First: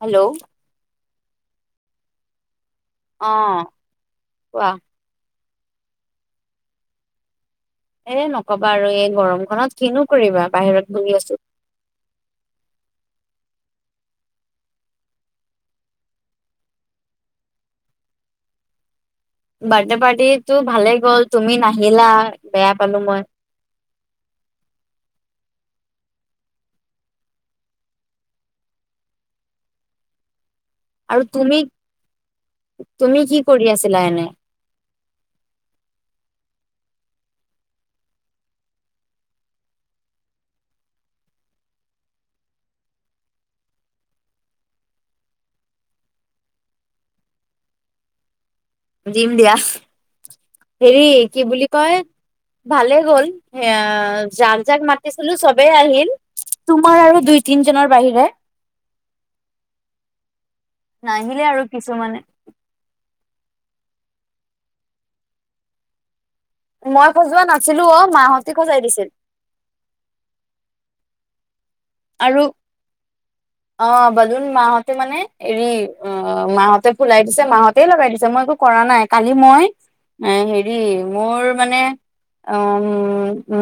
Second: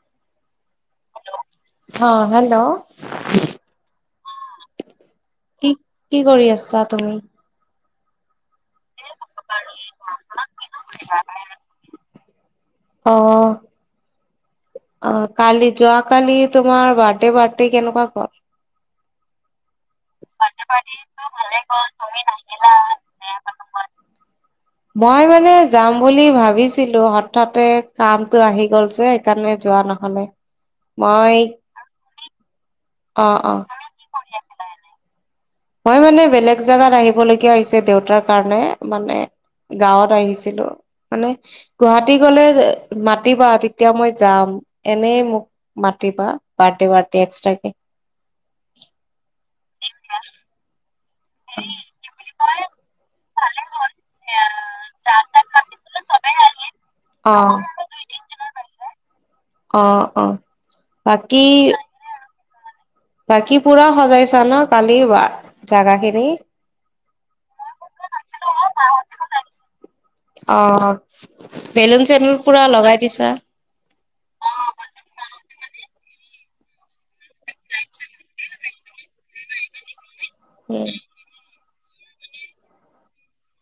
Hello অ hello অ কোৱা? কি কি কৰি আছা তুমি? এ নকবা আৰু এই গৰমখনত কিনো কৰিবা বাহিৰত আছো। অ। অ কালি যোৱা কালি তোমাৰ বাৰ্থডে পাৰ্টি কেনেকুৱা গ'ল। বাৰ্থডে পাৰ্টিটো ভালে গ'ল তুমি নাহিলা বেয়া পালো মই। মই মানে যাম বুলি ভাবিছিলো হঠাতে কামটো আহি গল যে সেইকাৰণে যোৱা নহ'লে। আৰু মই তুমি, তুমি অ কি অ কৰি আছিলা এনে? মই মানে বেলেগ জোগাত আহিবলগীয়া হৈছে দেউতাৰ কাৰণে মানে গাঁৱত আহিছিলো। মানে গুৱাহাটী গলে মাতিবা তেতিয়া মই যাম এনে মোক মাত- টিবা পাৰ্টি পাৰ্টি এক্সট্ৰা কে দিম দিয়া হেৰি কি বুলি কয় ভালে গ'ল এ যাক যাক মাতিছিলো চবেই আহিল। তোমাৰ আৰু দুই তিনজনৰ বাহিৰে। অ অ নাহিলে বাকী আৰু কিছুমানে বাকী পুৰা সজাইছা ন কালি জাগা খিনি। মই খজোৱা নাছিলো অ মাহঁতে খজাই দিছিল অ। বেলুন চেলুন আৰু পুৰা লগাই দিছা অ বাদুন মাহতে মানে এৰি অ মাহঁতে ফুলাই দিছে মাহতেই লগাই দিছে মই একো কৰা নাই, কালি মই। এ হেৰি উম মোৰ মানে অম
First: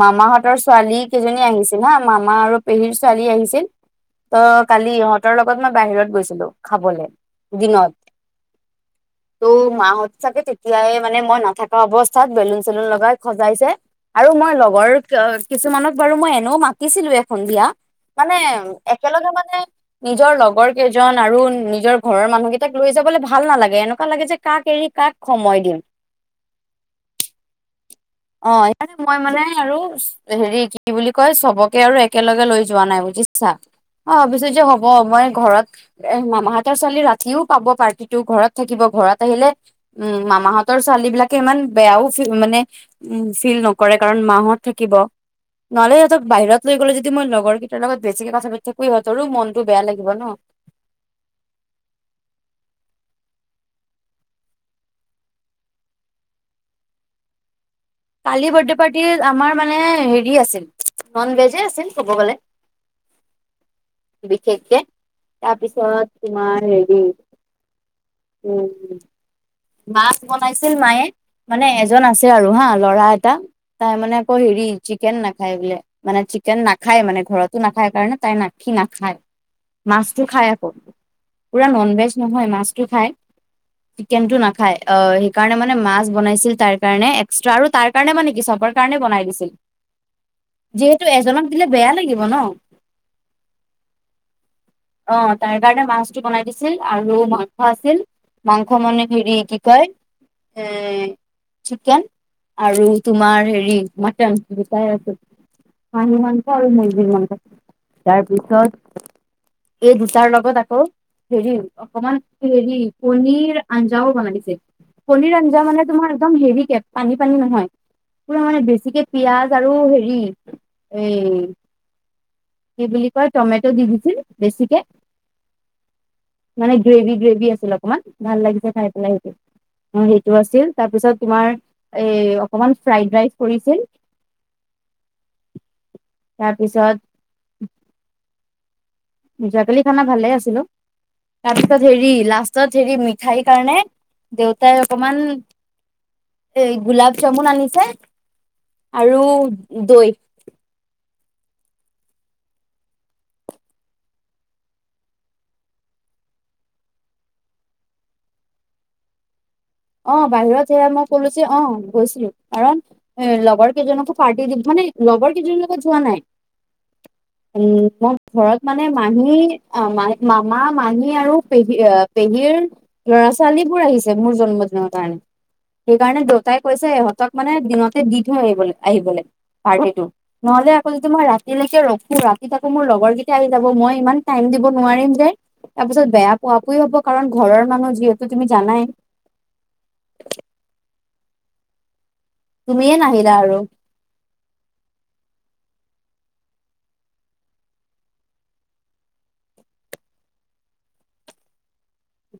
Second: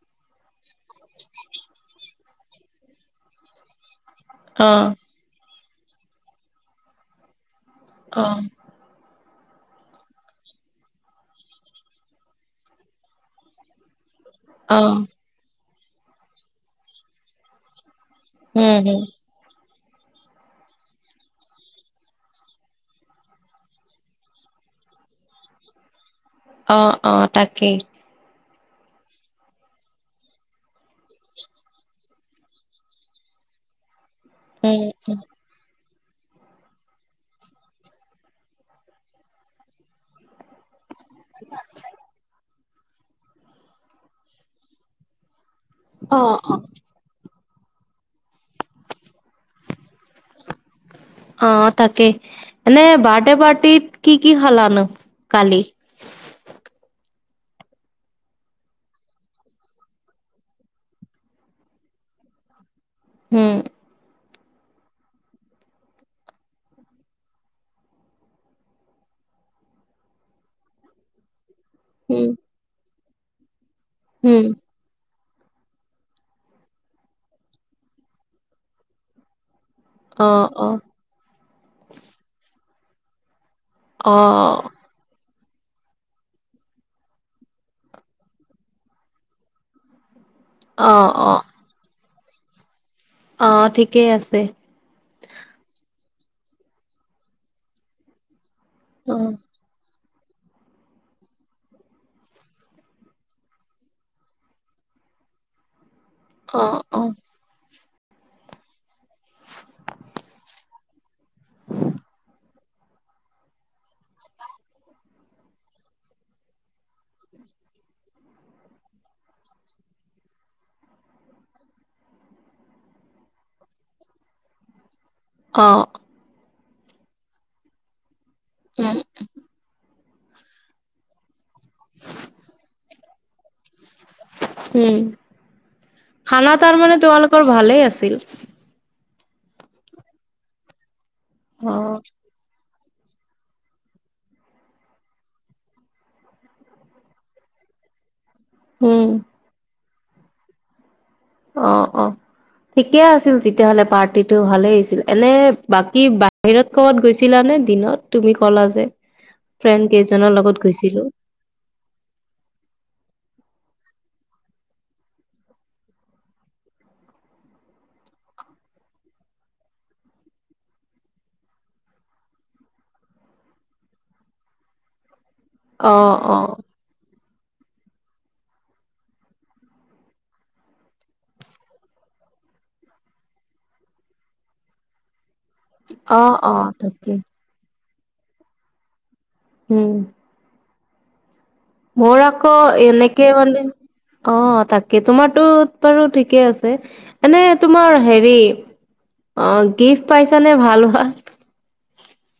মামাহতৰ ছোৱালী কেইজনী আহিছিল হা মামা আৰু পেহীৰ ছোৱালী আহিছিল ত অ কালি ইহঁতৰ লগত মই বাহিৰত গৈছিলো খাবলে। দিনত অ ত' মাহত চাগে তেতিয়াই মানে মই নাথকা অৱস্থাত বেলুন চেলুন লগাই খজাইছে। আৰু মই অ লগৰ কিছুমানত বাৰু মই এনেও মাতিছিলো এ সন্ধিয়া। মানে উম হম একেলগে মানে নিজৰ লগৰ কেইজন আৰু নিজৰ ঘৰৰ মানুহকেইটাক লৈ যাবলৈ ভাল নালাগে। এনেকুৱা লাগে যে কাক এৰি কাক সময় দিম। অ অ তাকেই। অ ই মই মানে আৰু হেৰি কি বুলি কয় চবকে আৰু একেলগে লৈ যোৱা নাই বুজিছ- ছা অবিচে যে উম হ'ব মই ঘৰত এ মামাহঁতৰ ছোৱালী ৰাতিও পাব পাৰ্টিটো ঘৰত থাকিব ঘৰত আহিলে, উম মামাহঁতৰ তৰ ছোৱালী বিলাকে ইমান বেয়াও মানে ফি উ ফিল নকৰে কাৰণ মাহত থাকিব। নহলে সিহঁতক বাহিৰত ল গলে যদি ম লগৰেইটাৰ লগত বেছিকে কথা পাতো সিহঁত অ তাকেই এনেই বাৰ্থডে পাৰ্ট- তিত কি কি খালা নো, কালি? কালি বাৰ্থডে পাৰ্টি আমাৰ মানে হেৰি আছিল। নন ভেজে আছিল ক'ব গ'লে। হম। বিশেষকে তাৰপিছত তোমাৰ হেৰি উ মাছ বনাইছিল মায়ে। মানে এজন আছে উম আৰু হা ল'ৰা এটা তাই মানে আকৌ উম হেৰি চিকেন নাখ- খাই বোলে, মানে চিকেন নাখায় মানে ঘৰতো নাখায় কাৰণে তাই নাখি নাখায়। মাছটো অ খাই আকৌ অ পুৰা নন ভেজ নহয় মাছটো খাই। অ চিকেনটো নাখায় অ সেইকাৰণে মানে মাছ বনাইছিল তাৰ কাৰণে এক্সট্ৰা আৰু। তাৰ কাৰণে মানে কি চবৰ কাৰণে বনাই দিছিল, অ যিহেতু অ এজনক দিলে বেয়া লাগিব। অ ঠিকেই আছে অ তাইৰ কাৰণে মাছ। বনাই দিছিল আৰু মাইস আছিল মাংস মানে অ হেৰি কি কয় এ চিকেন। আৰু তোমাৰ হেৰি মটন দুটাই আছিল। মানুহ মাংস অ আৰু অ মুৰ্গী মাংস তাৰ পিছত এই দুটাৰ লগত আকৌ হেৰি অকমান হেৰি পনীৰ আঞ্জাও বনাইছে, পনীৰ আঞ্জা মানে তোমাৰ একদম হেৰি কে পানী পানী নহয় পুৰা মানে বেছিকে পিয়াজ আৰু হেৰি এই কি বুলি কয় টমেটো দি দিছিল বেছিকে। অ। মানে গ্ৰেভি গ্ৰেভি আছিল অকমান ভাল লাগিছে খাই পেলাই সেইটো। অ সেইটো আছিল, তাৰপিছত তোমাৰ এ অকমান ফ্ৰাইড ৰাইচ পৰিছিল। উম খানা তাৰ তাৰপিছত মানে তোমালোকৰ ভালেই আছিল। যোৱাকালি খানা ভালে আছিলো তাৰ পিছত অ', হেৰি লাষ্টত, হেৰি মিঠাই কাৰণে দেউতাই অকমান। এই গোলাপ জামুন আনিছে উম, আৰু দৈ। অ অ। ঠিকে আছিল তেতিয়াহ'লে পাৰ্টিটো ভালে হৈছিল, এনে বাকী বাহিৰত ক'বাত গৈছিলা নে দিনত তুমি ক'লা যে। ফ্ৰেণ্ড অ কেইজনৰ লগত বাহিৰত সেয়া গৈছিলো। মই কলো যে অ গৈছিলো কাৰণ এ লগৰ কেইজনকো পাৰ্টি দিম মানে লগৰ কিজনিৰ লগত যোৱা নাই। [inaudible] উম মই ঘৰত মানে মাহী ম মামা, মাহী আৰু পেহী, পেহীৰ ল'ৰা ছোৱালী বোৰ আহিছে মোৰ জন্ম ন কাৰণে, অ', সেইকাৰণে অ', দেউতাই কৈছে ইহঁতক মানে দিনতে দি থৈ আহিবলে আহিবলে। পাটিৰ্টো নহলে আকৌ যদি মই ৰাতিলৈকে ৰখো ৰাতি আকৌ মোৰ লগৰকেইটা আহি যাব মই ইমান টাইম দিব নোৱাৰিম যে তাৰপিছত অ', বেয়া পোৱা‌ অ', পুই হ'ব তাকে, কাৰণ ঘৰৰ মানুহ যিহেতু তুমি জানাই। উম। মোৰ আকৌ তুমিয়ে এনেকে নাহিলা আৰু মানে, অ তাকে তোমাৰটো বাৰু ঠিক। ঠিকেই আছে এনে তোমাৰ হেৰি অ গিফ্ট পাইছানে ভাল ভাল।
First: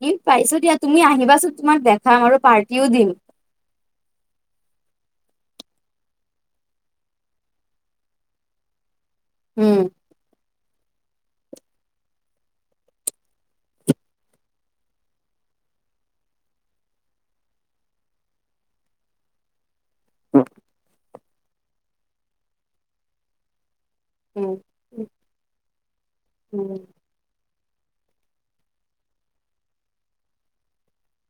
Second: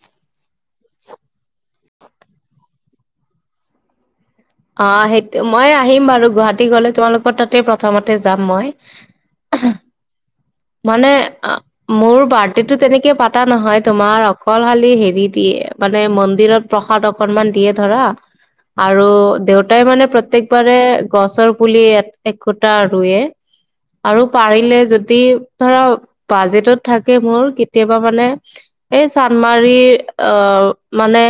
দিম পাইছো দিয়া তুমি আহিবাচোন তোমাক দেখাম আৰু পাৰ্টিও দিম। অ সেইটো মই আহিম বাৰু গুৱাহাটী গলে তোমালোকৰ তাতে প্ৰথমতে যাম মই। এ হে উম মানে মোৰ বাৰ্থডেটো তেনেকে পাতা নহয় তোমাৰ অকল খালি হেৰি দিয়ে, মানে মন্দিৰত প্ৰসাদ অকনমান দিয়ে ধৰা আৰু দেউত- তই মানে প্ৰত্যেকবাৰে গছৰ পুলি এক একোটা ৰুৱে। আৰু উম পাৰিলে যদি ধৰা উম বাজেটত থাকে মোৰ কেত- তে বা মানে এই চানমাৰীৰ অ মানে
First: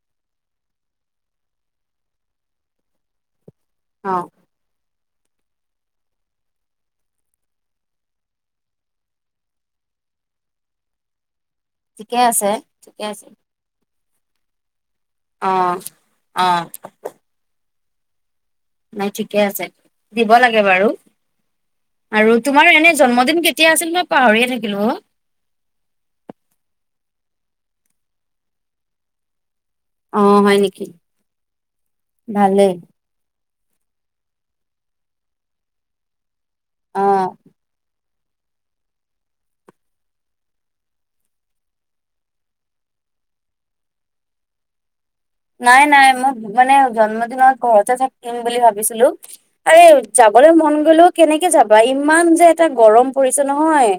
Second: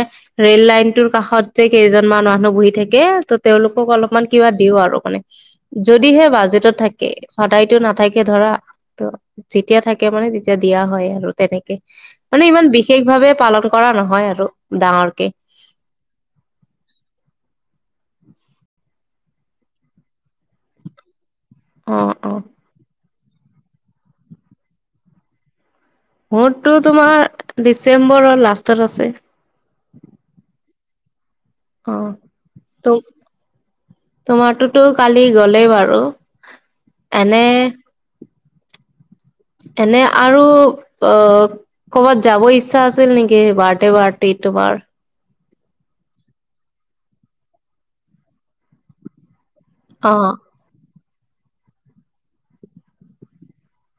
ৰেল লাইনটোৰ কাষত তে কেইজন মান মানুহ বহি থাকে ত' তেওঁলোকক অ অলপমান কিবা দিও আৰু মানে। যদিহে বাজেটত থাকে সদায়তো নাথাকে ধৰা। ত যেতিয়া থাকে মানে তেতিয়া দিয়া হয় আৰু। তেনেকে ঠিকে মানে আছে ইমান বিশেষ ঠিকে আছে ভাৱে পালন কৰা নহয় আৰু। ডাঙৰকে। অ অ নাই ঠিকে আছে, দিব লাগে বাৰু অ আৰু অ তোমাৰো এনে জন্মদিন কেতিয়া আছিল মই পাহৰিয়ে থাকিলো অ। মোৰতটো তোমাৰ ডিচেম্বৰৰ লাষ্টত আছে। অ হয় নেকি? অ ভালেই ত তোমাৰতো ত কালি গলেই বাৰু। অ এনে এনে আৰু অ কৰ'বাত যাব ইচ্ছা আছিল নেকি বাৰ্থডে পাৰ্টিটো তোমাৰ নাই নাই মই মানে জন্মদিনত ঘৰতে থাকিম বুলি ভাবিছিলো। আৰে অ যাবলৈ মন গলেও কেনেকে যাবা ইমান যে এটা গৰম পৰিছে নহয়।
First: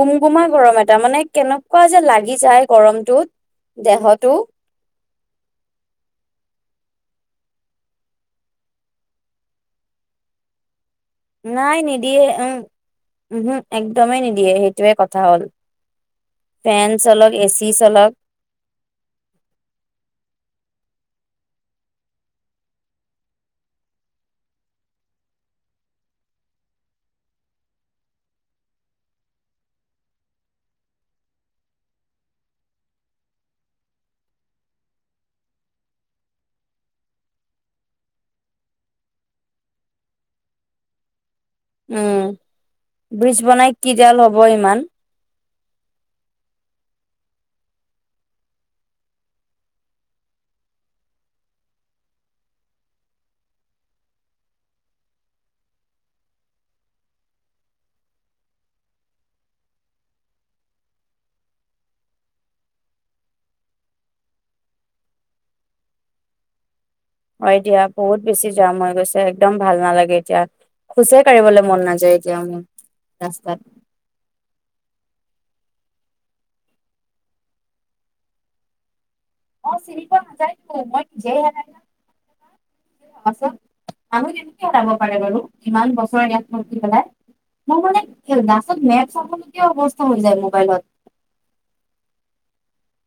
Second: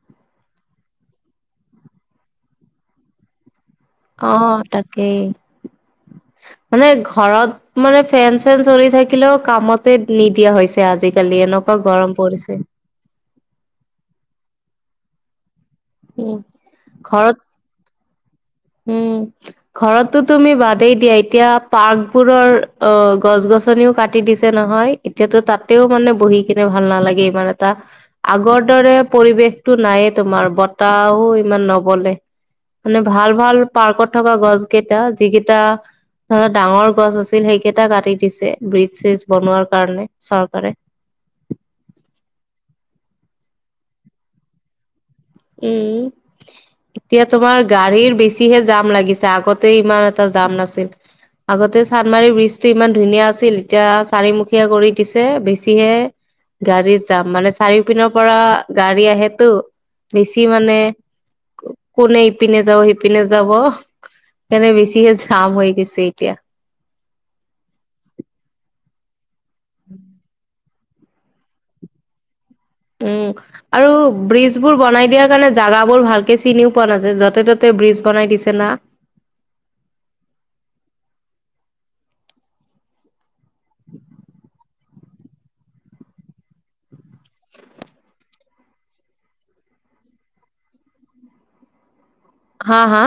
গুম গুমাই গৰম এটা মানে কেনেকুৱা যে লাগি যায় গৰমটোত। দেহটো এই মানে ঘৰত মানে ফেন চেন চলি থাকিলেও কামতে নিদিয়া হৈছ- নাই নিদিয়ে উম উহো একদমেই নিদিয়ে সেইটোয়ে কথা হ'ল। ফেন চলগ ঘৰত এ চি চলগ। উম ঘৰতটো তুমি বাদেই দিয়া এতিয়া পাৰ্কবোৰৰ অ গছ গ- গছনিও কাটি দিছে নহয় এতিয়াটো তাতেও মানে বহি কিনে ভাল নালাগে ইমান এটা আগৰ দৰে পৰিৱেশতটো নায়ে তোমাৰ বতাহও ইমান নবলে, মানে ভাল ভাল পাৰ্কত থকা গছ কেইটা যিকেইটা ধৰা ডাঙৰ গছ আছিল সেইকেইটা কাটি দিছে ব্ৰিজ চ্ৰীজ বনোৱাৰ কাৰণে চৰকাৰে [inaudible] উম বীজ বনাই কিডাল হব ইমান। উম। এতিয়া তোমাৰ গাড়ীৰ বেছিহে জাম লাগিছে আগতে ইমান এটা জাম নাছিল। আগতে চান্দমাৰীৰ ব্ৰিজটো ইমান ধুনীয়া আছিল এতিয়া চাৰিমুখীয়া কৰি দিছে বেছিহে গাড়ীৰ যাম মানে চাৰিও পিনৰ পৰা গাড়ী আহেতো। বেছি মানে কোনে ইপিনে যাব সিপিনে যাব। সেইকাৰণে বেছিহে ঝাম হৈ গৈছে এতিয়া। হয় দিয়া বহুত বেছি যাম হৈ গৈছে একদম ভাল নালাগে এতিয়া। খুচেই কাঢ়িবলে মন নাযায় এতিয়া মানে উম আৰু ব্ৰিজ বোৰ বনাই দিয়াৰ কাৰণে জাগাবোৰ ভালকে চিনিও পোৱা নাযায় য'তে ত'তে ব্ৰিজ বনাই দিছে না। অ চিনি পোৱা নাযায়তো মই নিজে হেৰাই যাওঁ। আছ মানুহ কেনেকে সলাব পাৰে বাৰু ইমান বছৰ ইয়াত থাকি পেলাই। ম মানে দাছত মেপ চাব লগীয়া অৱস্থা হৈ যায় মোবাইলত। হা হা।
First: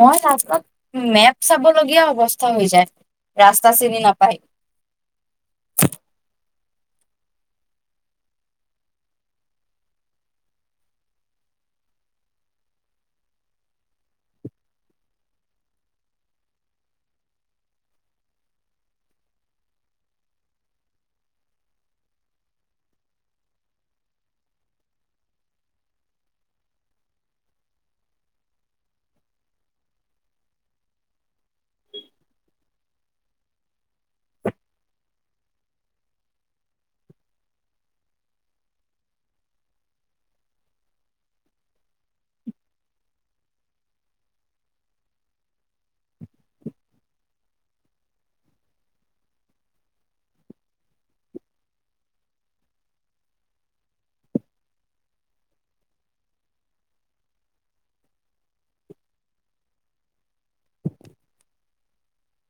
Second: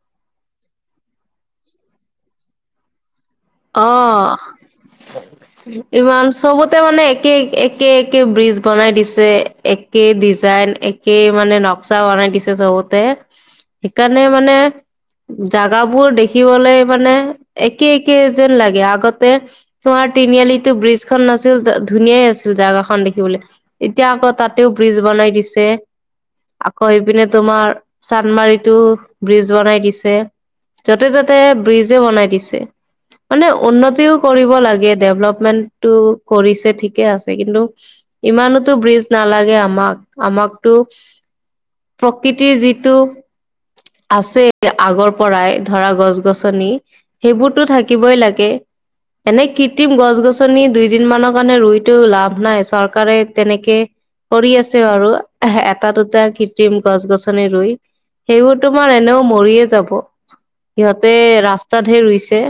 মই ৰাস্তাত মেপ চাবলগীয়া অৱস্থা হৈ যায়। ৰাস্তা অ চিনি নাপায় ইমান চবুত তে মানে একে একে একে ব্ৰিজ বনাই দিছে একে ডিজাইন একে মানে ন- বক্সা দিছে চবতে সেইকাৰণে মানে জোগাবোৰ দেখিবলে মানে একে কেই যেন লাগে আগতে তোমাৰ তিনিআলিটো ব্ৰিজ খন নাছিল ধুনীয়াই আছিল জাগা খন। দেখিবলৈ, এতিয়া আকৌ তাতেও ব্ৰিজ বনাই দিছে। আকৌ সিপিনে তোমাৰ চান্দমাৰিতো ব্ৰিজ বনাই দিছে। য'তে ত'তে ব্ৰিজে বনাই দিছে। মানে উন্নতিও কৰিব লাগে ডেভলপমেন্টটো কৰিছে ঠিকে আছে কিন্তু ইমানতো ব্ৰীজ নালাগে আমাক আমাকতো প্ৰকৃতিৰ যিটো আছে আগৰ পৰাই ধৰা গছ গছনি সেইবোৰ টো থাকিবই লাগে। এনে কৃত্ৰিম গছ গছনি দুইদিন মানৰ কাৰণে ৰুইতো লাভ নাই, চৰকাৰে তেনেকে পৰি আছে আৰু এটা দুটা কৃত্ৰিম গছ গছনি ৰুই। সেও তোমাৰ এনেও মৰিয়ে যাব সিহঁতে ৰাস্তাত হে ৰুইছে।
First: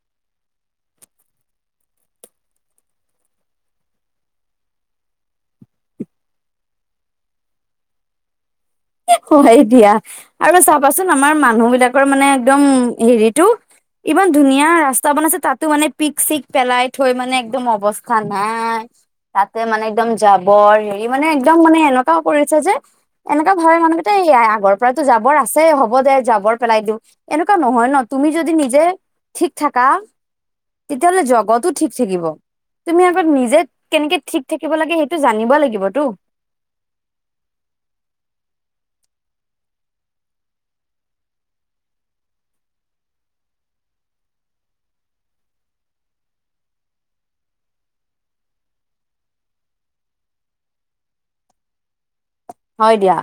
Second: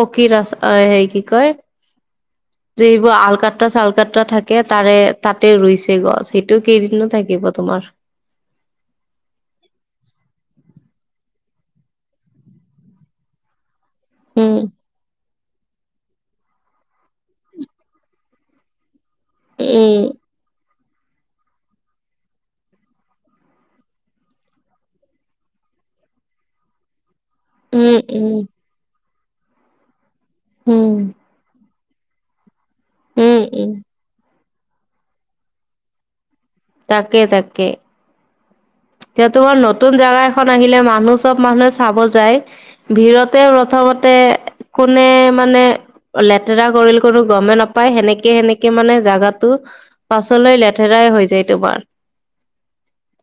পকী ৰাস আ সেই কি কয় যে এইবোৰ আলকাট্ৰা চালকাট্ৰা থাকে তাৰে তাতে ৰুইছে গছ সেইটো কেইদিনো থাকিব তোমাৰ। [inaudible] হয় দিয়া আৰু চাবাচোন আমাৰ মা মানুহ বিলাকৰ মানে একদম হেৰিটো ইমান উম ধুনীয়া ৰাস্তা বনাইছে তাত। টো মানে পিক চিক পেলাই থৈ মানে একদম অৱস্থা নাই। তাতে মানে উম একদম জাবৰ হেৰি মানে একদম মানে এনেকুৱাও কৰিছে যে এনে, ঘয় মানুহকেইটা আগৰ পৰাতো জাবৰ আছে হ'ব দে জাবৰ পেলাই দিওঁ। এনেকুৱা নহয় উম ন তুমি উম যদি নিজে ঠিক থাকা উম তেতিয়া হ'লে জগটোত ঠিক থাকিব। তুমি আগত উম নিজে উম কেনেকে ঠিক থাকিব লাগে সেইটো জানিব লাগিবতো। তাকে তাকে। এ তোমাৰ নতুন জেগা এখন আহিলে মানুহ চব মানুহে চাব যায়, ভিতৰতে প্ৰথম কোনে মানে লেতেৰা কৰিল কোনো গমে নাপায় সেনেকে সেনেকে মানে জাগাটো পাছলৈ লেতেৰাই হৈ যায় তোমাৰ। হয় দিয়া।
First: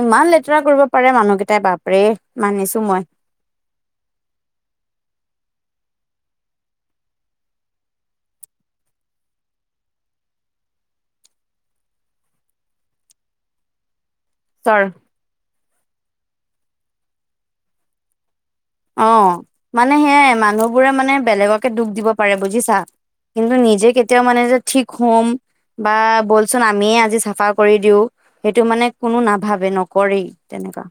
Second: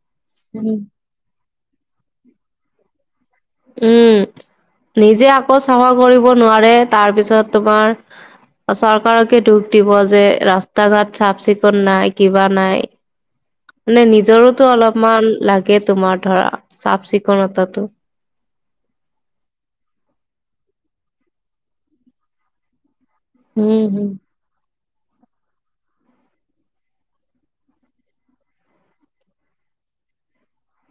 ইমান লেতেৰা কৰিব পাৰে মানুহকেইটাই বাপৰে মানিছো মই। উম নিজে আকৌ চাফা কৰিব নোৱাৰে তাৰপিছত তোমাৰ চৰকাৰকে দুখ দিব যে ৰাস্তা ঘাট চাফ চিকুণ নাই কিবা নাই। মানে নিজৰোতো চৰ অলপমান লাগে তোমাৰ ধৰা চাফ চিকুণতাটো অ মানে সেয়াই মানুহবোৰে মানে বেলেগকে দুখ দিব পাৰে বুজিছা। কিন্তু উম নিজে হম কেতিয়াও মানে যে ঠিক হ'ম। বা ব'লচোন আমিয়ে আজি চাফা কৰি দিওঁ সেইটো মানে কোনো নাভাবে নকৰেই তেনেকুৱা।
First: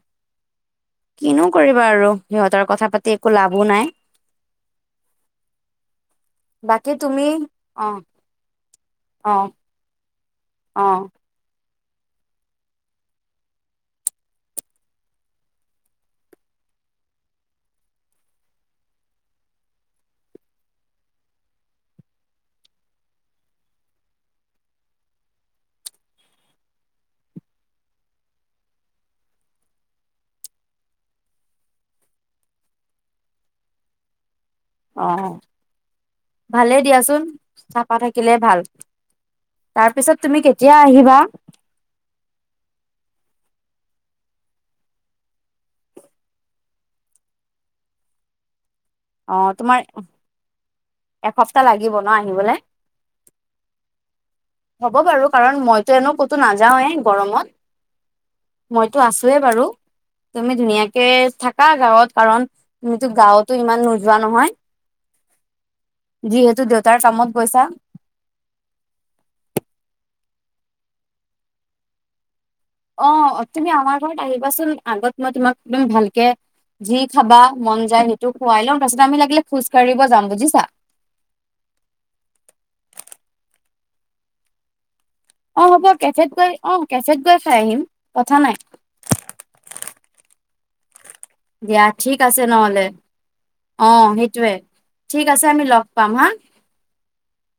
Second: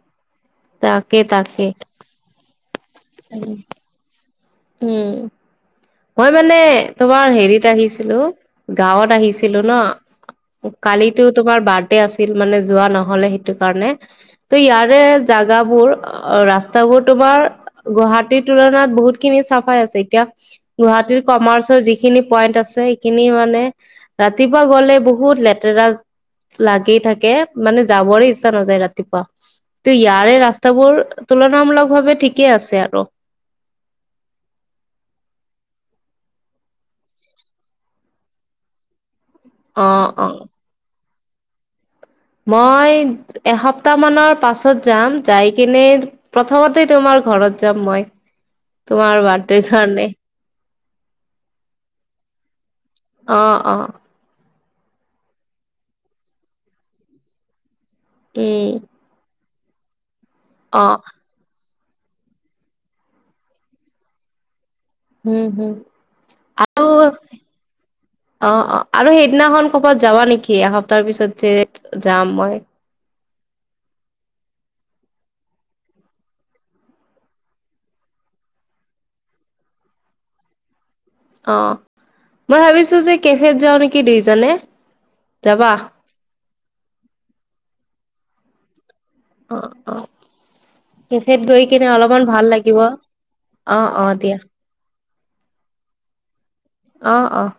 তাকে কিনো তাকে কৰিবা আৰু সিহঁতৰ কথা পাতি একো লাভো নাই। উম। মই মানে বাকী তুমি তোমাৰ হেৰিত অ আহিছিলো গাঁৱত অ আহিছিলো ন। অ কালিটো তোমাৰ বাৰ্থ- তে আছিল মানে যোৱা নহলে সেইটো কাৰণে ত ইয়াৰে জাগাবোৰ ৰাস্তাবো- কৌ তোমাৰ গুৱাহাটীৰ তুলনাত বহুত খিনি চাফাই আছে। এতিয়া গুৱাহাটীৰ কমাৰ্চৰ যিখিনি পইন্ট আছে সেইখিনি মানে ৰাতিপুৱা গ'লে বহুত লেতেৰ ৰাজ লাগে থাকে মানে যাবৰে ইচ্ছা নাযায় ৰাতিপুৱা ত ইয়াৰে ৰাস্তাবোৰ তুলনামূলক ভাৱে ঠিকেই আছে আৰু। অ ভালেই দিয়াচোন চাফা থাকিলে ভাল। তাৰ অ', পিছত তুমি অ', কেতিয়া আহিবা। মই এসপ্তাহ মানৰ পাছত যাম, যাই কিনে প্ৰথমতে তোমাৰ ঘৰত যাম মই, তোমাৰ অ বাৰ্থডে তোমাৰ কাৰণে। এসপ্তাহ লাগিব ন আহিবলে। অ অ। হ'ব বাৰু কাৰণ মইতো এনো ক'তো নাযাওৱে গৰমত। উম, মইতো আছোৱে বাৰু। তুমি অ', ধুনীয়াকে থাকা গাঁৱত কাৰণ তুমিতো গাঁৱতো ইমান নোযোৱা নহয়। হম, হম যিহেতু আৰু দেউতাৰ কামত গৈছা। অ অ আৰু সেইদিনাখন কৰ'বাত যাবা নেকি এসপ্তাহৰ পিছত যে যাম মই। অ তুমি আমাৰ ঘৰত আহিবাচোন আগত মই তোমাক দম ভালকে যি খাবা, মন যায় সেইটো খুৱাই লম তাৰপিছত আমি লাগিলে খোজ কাঢ়িব যাম বুজিছা। অ মই ভাবিছো যে কেফেত যাওঁ নেকি দুইজনে। অহ যাবা? হ'ব কেফেত গৈ, অহ কেফেত গৈ খাই আহিম কথা নাই। অহ অহ। কেফেত গৈ দিয়া কিনে ঠিক অলপমান আছে ভাল লাগিব। নহ'লে অহ অ অহ দিয়া। সেইটোৱে ঠিক আছে আমি লগ পাম হা। অহ অহ।